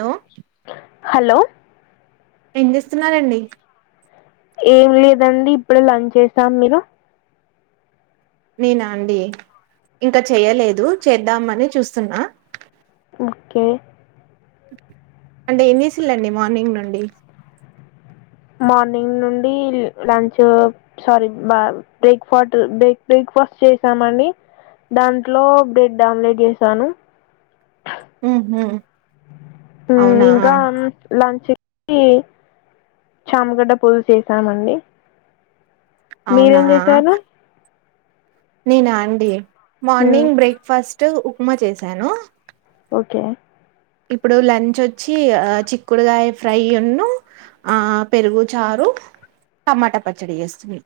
Hello hello ఏం చేస్తున్నారండి. ఏం లేదండి ఇప్పుడు లంచ్ చేసాం మీరు నేనా అండి ఇంకా చెయ్యలేదు చేద్దామని చూస్తున్నా ఓకే అంటే ఎమ్జెసిలండి మార్నింగ్ నుండి మార్నింగ్ నుండి లంచ్ సారీ బ బ్రేక్ఫాట్ బ్రేక్ బేక్ ఫస్ట్ చేసామండి దాంట్లో బ్రెడ్ ఆమ్లెట్ చేసాను. ఉహుం ఇంకా లంచ్ ఈ చామగడ్డ పూలాస్ చేసామండి. అవునా మీరేం చేసారు? నేనా అండి మ్, మార్నింగ్ బ్రేక్ఫాస్ట్ ఉప్మా చేశాను. ఓకే ఇప్పుడు లంచ్ ఓచ్చి ఆ చిక్కుడుగాయ ఫ్రై ఉన్ను ఆ పెరుగు చారు టమాటా పచ్చడి ఏస్తుంది.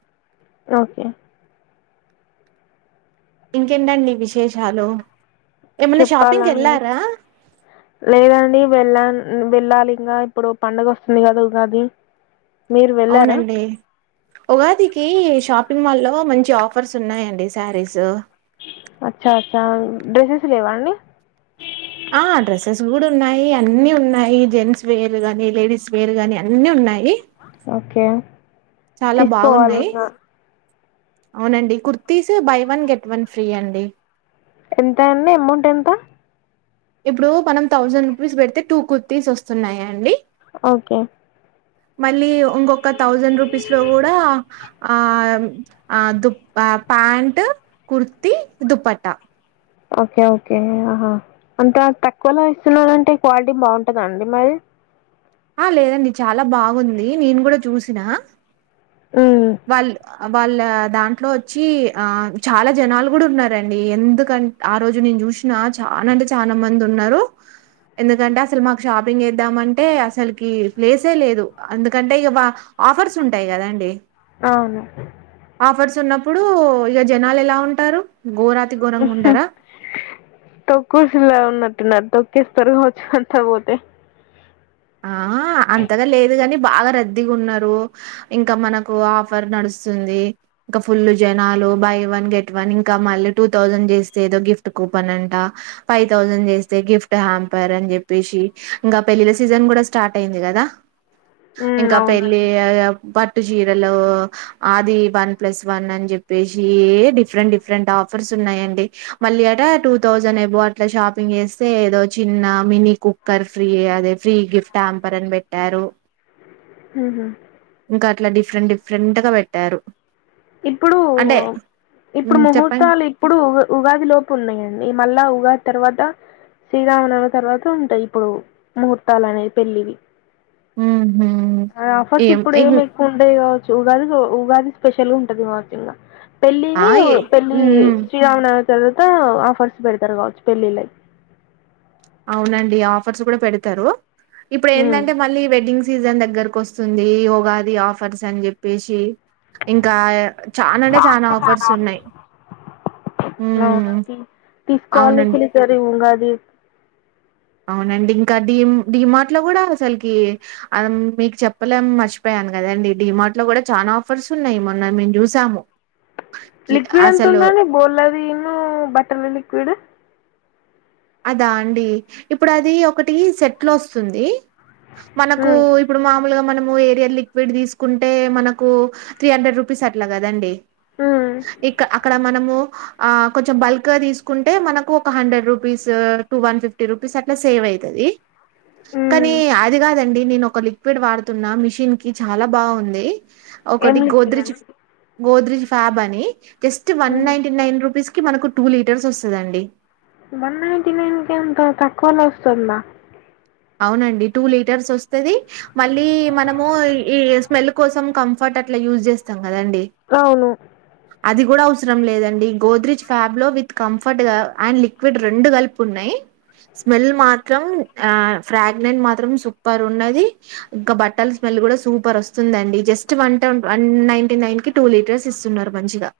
ఓకే ఇంకెంటండి విశేషాలు ఏమన్నా షాపింగ్ చెప్పాలండి వెళ్ళారా లేదండి వెళ్ళాను. వెళ్ళాలి ఇంకా ఇప్పుడు పండగ వస్తుంది కదా ఉగాది మీరు వెళ్ళారా అవునండి ఉగాదికి షాపింగ్ మాల్ లో మంచి ఆఫర్స్ ఉన్నాయండి సారీస్ అచ్చా అచ్చా డ్రెస్సెస్ లేవాండి. ఆ డ్రెస్సెస్ కూడా ఉన్నాయి. అన్నీ ఉన్నాయి జెంట్స్ వేర్ గాని లేడీస్ వేర్ గాని అన్ని ఉన్నాయి. ఓకే చాలా బాగున్నాయి తీసుకోవాలింకా అవునండి kurtis buy one get one free అండి. ఎంత అండి అమౌంట్ ఎంత? ఇప్పుడు మనం థౌసండ్ రూపీస్ పెడితే టూ కుర్తీస్ వస్తున్నాయా అండి. ఓకే మళ్ళీ ఇంకొక థౌజండ్ రూపీస్ లో కూడా ఆ ఆ దుప్ ఆ pant kurti dupatta okay okay ఆహా అంత తక్కువలో ఇస్తున్నారంటే క్వాలిటీ బావుంటదాండి మరి ఆ లేదండి చాలా బాగుంది నేను కూడా చూసిన ఉమ్ వాళ్ వాళ్ళ దాంట్లో వచ్చి ఆ చాలా జనాలు కూడా ఉన్నారండి ఎందుకంట ఆ రోజు నుం జుషీనా చాలా అంటే చాలా మంది ఉన్నారు. ఎందుకంటే అసలు మాకు షాపింగ్ చేద్దామంటే అసలుకి ప్లేసే లేదు. ఎందుకంటే ఇగ వ ఆఫర్స్ ఉంటాయి కదా అండి. అవును ఇప్పుడు ఇగ జనాలు ఎలా ఉంటారు? ఘోరాతి ఘోరంగా ఉహ్ ఉండరా తొక్కుసల ఉన్నాటున్నారు. తొక్కేస్తారు కావచ్చు అంత పోతే ఆ అంతగా లేదు గాని బాగా రద్దీగా ఉన్నారు. ఇంకా మనకు ఆఫర్ నడుస్ సుంది ఇంకా ఫుల్ జనాలు బై వన్ గెట్ వన్ ఇంకా మళ్ళీ టూ థౌజండ్ చేస్తే ఏదో గిఫ్ట్ కూపన్ అంటా ఫైవ్ తౌసండ్ చేస్తే గిఫ్ట్ హ్యాంపర్ అని జెప్పేసి ఇంకా పెళ్లిలా సీజ్ సీజన్ కూడా స్టార్ట్ అయింది కదా ఉమ్ ఇంకా పెళ్లి అవునండి అ అ పా చీరలో ఆది వన్ ప్లస్ వన్ అని చెప్పేసి డిఫరెంట్ డిఫరెంట్ ఆఫర్స్ ఉన్నాయి అండి. మళ్ళీ అడ టూ థౌసండ్ ఏబో అట్లా షాపింగ్ చేస్తే ఏదో చిన్న మినీ కుక్కర్ రఫ్రె అదే ఫ్రీ గిఫ్ట్ అంపారన్ బెట్టారు. హుహ్ అట్లా డిఫరెంట్ డిఫరెంట్ గా పెట్టారు. ఇప్పుడు అంటే ఒప్ ఇప్పుడు హ్మ్, చెప్పండి ముహూర్తాలు ఇప్పుడు ఉగ్ ఉగాది లోపు ఉన్నాయండి మళ్ళా ఉగాద్ తర్వాత శ్రీరావనవి తర్వాత ఉంటాయి. ఇప్పుడు ముహూర్తాలు అనేవి పెళ్ళివి. ఉహ్ ఆ ఫస్ట్ ఇప్పుడు ఏమి ఎక్కువ ఉండాయ్ గావచ్చు. ఉగాది జో ఉగాది స్పెషల్ ఉంటది మాకింగా. ఆ పెళ్ళివి ఓ ఎ పెళ్ళి హ్మ్. శ్రీరావన్నావ్ తర్వాత ఆఫర్స్ బెడతారు గావచ్చు పెళ్ళిలై అవునండి ఆఫర్స్ కూడా పెడతరు. ఇప్పుడు హ్మ్ ఇప్పుడేందంటే మళ్ళీ వెడ్డింగ్స్ సీజన్ దగ్గరకు వస్తుంది. ఉగాది ఆఫర్స్ అని జేప్పేసి ఇంకా చానంటే చానా ఆఫర్స్ ఉన్నాయ్. లావునండి తీసుకోవాలి అవునండి. చిల్కరి ఉగార్ అవునండి ఇంకా డిం డిమార్ట్ లో కూడా అసలకి ఆమ్ మీకు చెప్పలేం మర్చిపోయా నన్ కదండి. డిమార్ట్ లో కూడా చానా ఆఫర్స్ ఉన్నాయ్ మొన్న మేమ్ జూసాము. కి లిక్విడ్ అసలు ఎంతుందండి బోలాదిను బట్టల లిక్విడు అదా అండి. ఇప్పుడు అది ఒకటి సెట్లో వస్తుంది. మనకు హ్మ్ ఇప్పుడు మామ్ ఉల్గా మనము ఏరియార్ లిక్విడ్ తీసుకుంటే మనకు త్రీ హండ్రెడ్ రూపీస్ అట్లా కదండి. హ్మ్ ఇక్కా అక్కడ మనము ఆ కొంచెం బల్కగా తీసుకుంటే మనకు ఒక హండ్రెడ్ రూ పిసో టూ వన్ ఫిఫ్టీ రూపీస్ అట్లా సేవ్ అయితది. కానీ హ్మ్ అది గాదండి నేనో ఒక లిక్విడ్ వాడుతున్న మిషిన్ కి చాలా బావుంది. ఏం ఒకటి లిక్విడ్ అండి గోద్రేజడ్ గోద్రెజ్ ఫాబ్ అని జస్ట్ వన్ హ్మ్. నైటీ నైన్ రూపీస్ కీ మనకు టూ లీటర్స్ వసదండి. వన్ నైటీ నైన్ కేనకో తక్కవలో వస్తుందా. అవునండి టూ లీటర్స్ వస్తది. మళ్ళీ మనము ఈఈ స్మెల్ కోసం కాఫర్ట్ ఇట్లా యూజ్ జెస్తం గదండి అవును అదివ్ ఉడ్ అవసరం లేదండి గోద్రేజ్ ఫ్యాబ్ లో విత్ కంఫర్ట్ గా అండ్ లిక్విడ్ రెండు గాలుపునాయ్. స్మెల్ మాత్రం ఆ ఫ్రాగ్నెన్ మాత్రం సూపర్ ఉన్నది. ఇంకా బట్టల స్మెల్ కూడా సూపర్ వస్తుందండి. జస్ట్ వంట టోట్ వన్ నైటీ నైన్ కి టూ లీటర్స్ ఇస్తున్నారు మంచిగా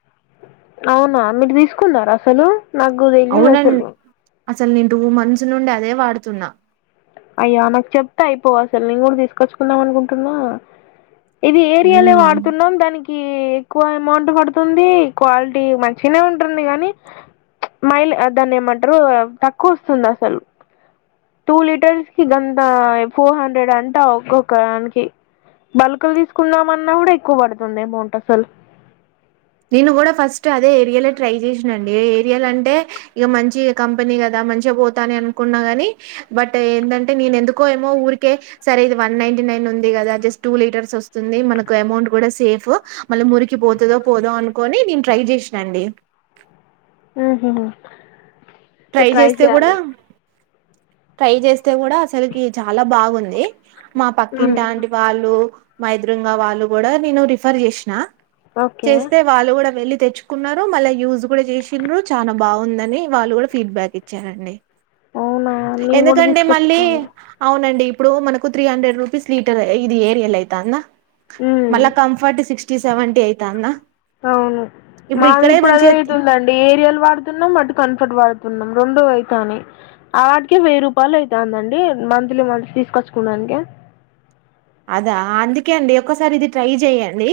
అవునా మీర్ రీసుకున్నారు అసలు నాగు దేలీయదు అసలు అసల్ నీన్ టూ మంత్స్ నుండి అదే వాడుతున్నా. అయో ఆమెక్ చెప్తే అయిపోవ్ అసలు నేన్ గూడ్ దీసుకొచ్చుకుందాం అనుకుంటున్నా. ఇది ఏరియాలే హ్మ్. వాడుతున్నాం దానికి ఎక్కువైమ్ మోంట్ పడుతుంది క్వాలిటీ మంచినే ఉంటుంది గానీ మైల్ దాన్ని ఏమంట్రూ. తక్కువ వస్తుంది అసల్ టూ లీటర్స్ కీ గందా ఫోర్ హండ్రెడ్ అంటా ఒక్కొక్క అన్కి బల్కులు దీసుకుందామన్నా కూడా ఎక్కువ బడుతుంది ఏమౌంట్ అసల్ నేను కూడా ఫస్ట్ అదే ఏరియలే ట్రై జేష్నా అండి. ఏరియాలా అంటే ఇగా మంచి కంపెనీ గదా మంచిగా బోత అని అనుకున్నా గాని బట్ ఎందంటే నేను ఎందుకో ఏమో ఊరికే సరే ఇది వన్ నైటీ నీన్ ఉంది గదా, జస్ట్ టూ లీటర్స్ వస్తుంది, మనకు ఏమౌంట్ గూడా సేఫ్ మళ్ళీ మురికిపోతదో పోదో అనుకోని నీన్ ట్రై జేషనండి. హుహూ ట్రై జేస్తే గూడా ట్రై జేస్తే గూడా అసలకి చాలా బావుంది. మా పక్కింటి ఆంటీ వాళ్ళు మా ఎదురుగావాళ్ళు కూడా నేను రిఫర్ జేషనా. ఓకే చేస్తే వాళ్ళు కూడా వెళ్ళి తెచ్చుకున్నారు మళ్ళా యూజ్ కూడా జేచ్చిన్రు చానా బావుందని వాళ్ళు కూడా ఫీడ్బ్యాక్ ఫీడబ్యాక్ ఇచ్చారండి. అవునా నేను కూడా ఎందుకంటే మళ్ళీ తీసుకొచ్చుకోవాలి అవునండిప్ ఇప్పుడు మనకు త్రీ హండ్రెడ్ రూపీస్ లీటర్ ఇది ఏరియల్ అయితందా మళ్ల ఉమ్ కంఫర్ట్ సిక్స్టీ సెవెన్టీ ఐతందా అవును మాది ఇప్పుడు అదే ఐతుందండి ఏరియల్ వాడుతున్నం మట్ కంఫర్ట్ వాడు తున్నం రెండు అయితనయ్ ఆ వాటికి వెయ్యి రూపాయలు ఐతందండి మంత్లీ మంత్లీ తీసుకచ్చుకునన్ ఇంకా అదా అందుకే అండి ఒకసారి ఇది ట్రై చెయండి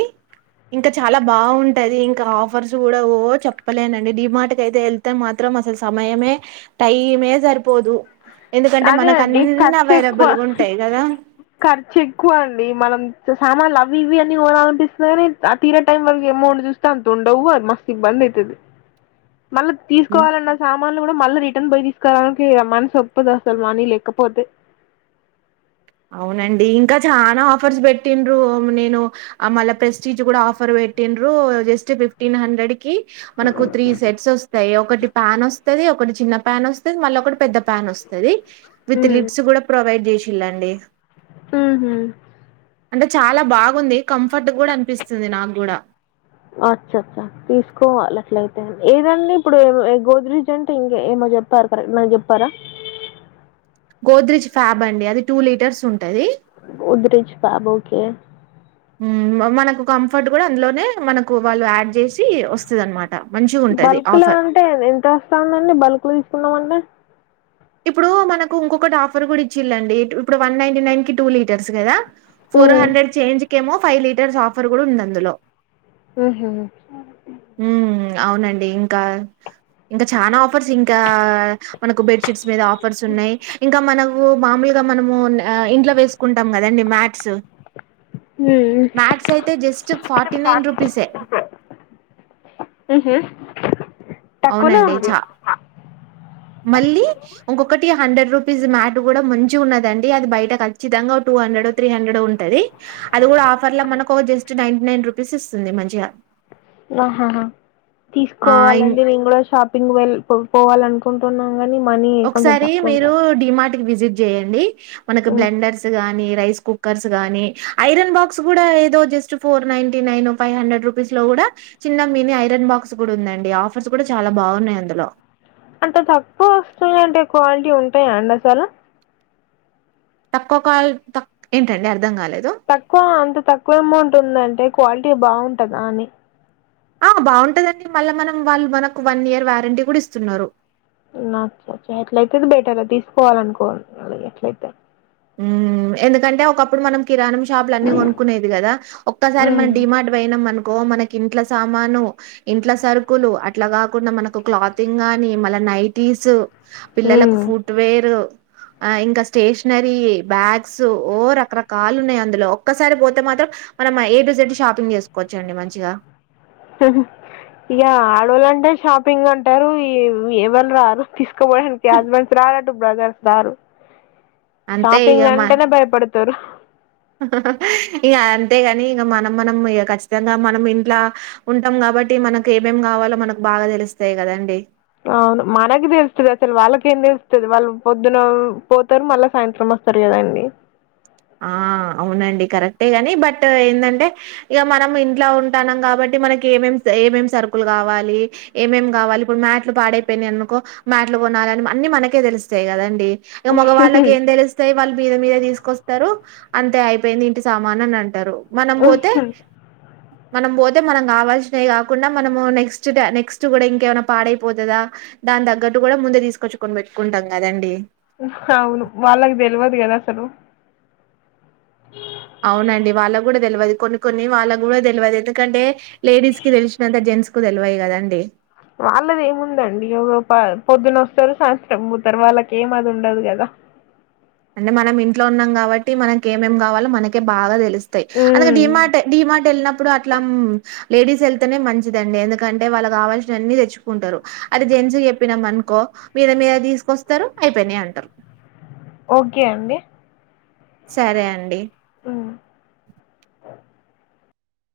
ఇంకా చాలా బాగుంటది ఇంకా ఆఫర్స్ కూడా ఓ చెప్పలేనండి డిమార్ట్ కయితే వెళ్తే మాత్రం మేం అసలు సమయమే టైమే సరిపోదు ఎందుకంటే అదే మనకు అండి అన్ని ఖర్చు ఎక్కువ అవైలబుల్గా ఉంటాయి కదా ఖర్చ్ ఎక్కువ అండి మనం సామాన్లు అవి ఇవి అన్ని కోనాలనిపిస్తుంది కాని ఆ తీర టైం వరకు అమౌంట్ చూస్తే అంత ఉండది డవు మస్త్ ఇబ్బంది ఐతది మళ్ళీ తీసుకోవాలన్న సామానులు కూడా మళ్ళ రిటర్న్ పోయి తీస్ కరానికి ఇగ మనసొప్పదు అసలు ఇగ మనీ లేకపోతే అవునండి ఇంకా చానా ఆఫర్స్ పెట్టిన్రు నేను మళ్ళ ప్రెస్టీజ కూడా ఆఫర్ పె పెట్టిన్రు జస్ట్ ఫిఫ్టీన్ హండ్రెడ్ కి మనకు త్రీ సెట్స్ వస్తాయి ఒకటి పాన్ వస్తది ఒకటి చిన్న పన్ వస్తది మళ్ళీ ఒకటి పెద్ద ప్యాన్ వస్తది విత్ లిడ్స్ కూడా ప్రొవైడ్ చేసిళ్ళండి ఊహు అంటే చాలా బాగుంది కంఫర్ట్ కూడా అనిపిస్తుంది నాకు కూడా అచ్చ అచ్చ తీసుకోవాలి అట్లయితే ఏదండి ఇప్పుడు ఏ ఏ గోద్రీజ్ అంటే ఇంక ఏమ చెప్పారు కరెక్ట్ నాకు చెప్పారా గోద్రేజ్ ఫ్యాబ్ అండి అది టూ లీటర్స్ ఉంటది గోద్రేజ్ ఫ్యాబ్ ఓకే మనకు కంఫర్ట్ కూడా అందులోనే మనకు వాళ్ళు యాడ్ చేసి వస్తదనమాట బల్క్ల అంటే ఎంత వస్తాందండి బల్క్ తీసుకున్నమంటె ఇప్పుడు మనకు ఇంకొకటి ఆఫర్ కూడా ఇచ్చిలండి ఇప్పుడు వన్ నైన్టీ నైన్ కి టూ లీటర్స్ కదా ఫోర్ హ్మ్. హండ్రెడ్ చేంజ్ కేమో ఫైవ్ లీటర్స్ ఆఫర్ కూడా ఉంది అందులో ఊహు ఉ అవునండి ఇంకా ఇంకా చనా ఆఫర్స్ ఇంకా మనకు బెడ్షీట్స్ మీద ఆఫర్స్ ఉన్నాయి ఇంకా మనకు మామూలుగా ఇగ మనము ఆ ఇంట్ల వేసుకుంటాం కదండి మ్యాట్స్ హ్మ్. మ్యాట్స్ అయితే జస్ట్ ఫార్టీ నైన్ రూపీసే ఊహు అవునండి చా మళ్ళీ ఇంకొకటి హండ్రెడ్ రూపీస్ మ్యాట్ కూడా మంచిగున్నదండి అది బయట ఖచ్చితంగా టూ టుహండ్రెడ్ ఒ త్రీ హండ్రెడ్ ఒ ఉంటది అది కూడా ఆఫర్ లో మనకు జస్ట్ నైన్టీ నైన్ రూపీస్ ఇస్తుంది మంచిగా ఆహాహా ఆ ఇం తీసుకోవాలండి నేను కూడా షాపింగ్ వెళ్ పోవాలనుకుంటున్నా ఒకసారి మీరు డిమార్ట్ కి విజిట్ చేయండి మనకు హ్మ్. బ్లెండర్స్ గాని రైస్ కుక్కర్స్ గాని ఐరన్ బాక్స్ కూడా ఏదో just four ninety nine five hundred rupees లో కూడా డ చిన్న మిని ఐరన్ బాక్స్ కూడా ఉందండి ఆఫర్స్ కూడా చాలా బాగున్నాయి అందులో అంటే తక్కువ వస్తున్నయంటే క్వాలిటీ ఉంటాయా అండి అసలు తక్కువ కాల్ తక్ ఏంటండి అర్థం కాలే తక్కువ అంత తక్కువ అమౌంట్ ఉందంటే క్వాలిటీ బాగుంటందా అని ఆ బాగుంటదండి మళ్ళా మనం వాళ్ళు మనకు వన్ ఇయర్ వారంటీ కూడా ఇస్తున్నారు నచ్చచ్చ ఎట్లయితే బెటర్ తీసుకోవాల అనుకోండి అట్లయితే ఊ ఎందుకంటే ఒకప్పుడు మనం కిరాణం షాపులన్నీ కొనుకునేది కద ఒక్కసారి మన ఉమ్ డిమార్ట్ పోయినమను కో మనకు ఇంట్ల సామాను ఇంట్ల సరుకులు అట్లా కాకుండా మనకు క్లాతింగ్ కానీ మల నైటీస్ ఉమ్ పిల్లలకు ఫుట్వేర్ ఆహ్ ఇంకా స్టేష్ నరీ బ్యాగ్స్ ఓ రకరకాలున్నాయి అందులో ఒసారి పోతే మనం ఏ టు జడ్ షాపింగ్ చేసుకోవచ్చండి మంచిగా ఇక ఆడాళ్ళంటే షాపింగ్ అంటరు ఇగ ఎవ్వల్రారు తీస్కపోనికి హస్బెండ్స్ రారు అటు బ్రదర్స్ రారు అంతే ఇగ షాపింగ్ మా అంటేనే భయపడతారు ఇగ అంత అంతే కని ఇక మనం మనం ఖచ్చితంగా మనం ఇంట్లా ఉంటాం కాబట్టి మనకి ఏమేం కావాలో మనకు బా బాగా తెలుస్తాయి కదా అండి అవును మనకి తెలుస్తది అసలు వాళ్ళకేం వాళ్ళు పొద్దున పోతారు మళ్ళా సాయంత్రం వస్తారు కదండి ఆ అవునండి కరెక్టే గాని బట్ ఎందంటే ఇక మనం ఇంట్ల ఉంటానం కాబట్టి మనకి ఏమేం సరుకులు కావాలి ఏమేం కావాలి ఇప్పుడు మాట్లు పాడపోయినా అనుకో మాట్లు కొనాలని మనకే తెలుస్తాయి కదండి మగవాళ్ళకి ఏం తెలుస్తాయి వాళ్ళు మీద మీద తీసుకొస్త టారూ అంతే అయిపోయింది ఇంటి సామాన్ అని అంటారు మనం పోతే మనం పోతే మనం కావాల్సినవి కాకుండా మనము నెక్స్ట్ నెక్స్ట్ కూడా ఇంకేమైనా పాడైపోతుందా దాని తగ్గట్టు కూడా ముందే తీసుకొచ్చి కొనిపెట్టుకుంటాం కదండి అవును వాళ్ళకు తెలియదు కదా అసలు అ అవునండి వాళ్ళకు కూడా తెలియదు కొన్ని కొన్ని వాళ్ళకు కూడా తెలియదు ఎందుకంటే లేడీస్ కి తెలిసినంత జెట్స్ కు తెలివాయి కదా అండి వాళ్ళది ఏముందండి పొద్దున వస్తారు సాయంత్రం పోతారు వాళ్ళకి ఏమది ఉండదు కదా అంటే మనం ఇంట్లో ఉన్నాం కాబట్టి మనకి ఏమేం కావాలో మనకే బాగా తెలుసు అ డి మార్ డి మార్ట్ ఎ ఇప్పుడు అట్లా లేడీస్ వెళ్తేనే మంచిదండి ఎందుకంటే వాళ్ళు కావాల్సిన అన్ని తెచ్చుకుంటారు అది ఎంచ చెప్పినాం అనుకో మీద మీద తీసుకొస్తారు అయిపోయినా అంటారు ఓకే అండి సరే అండి అ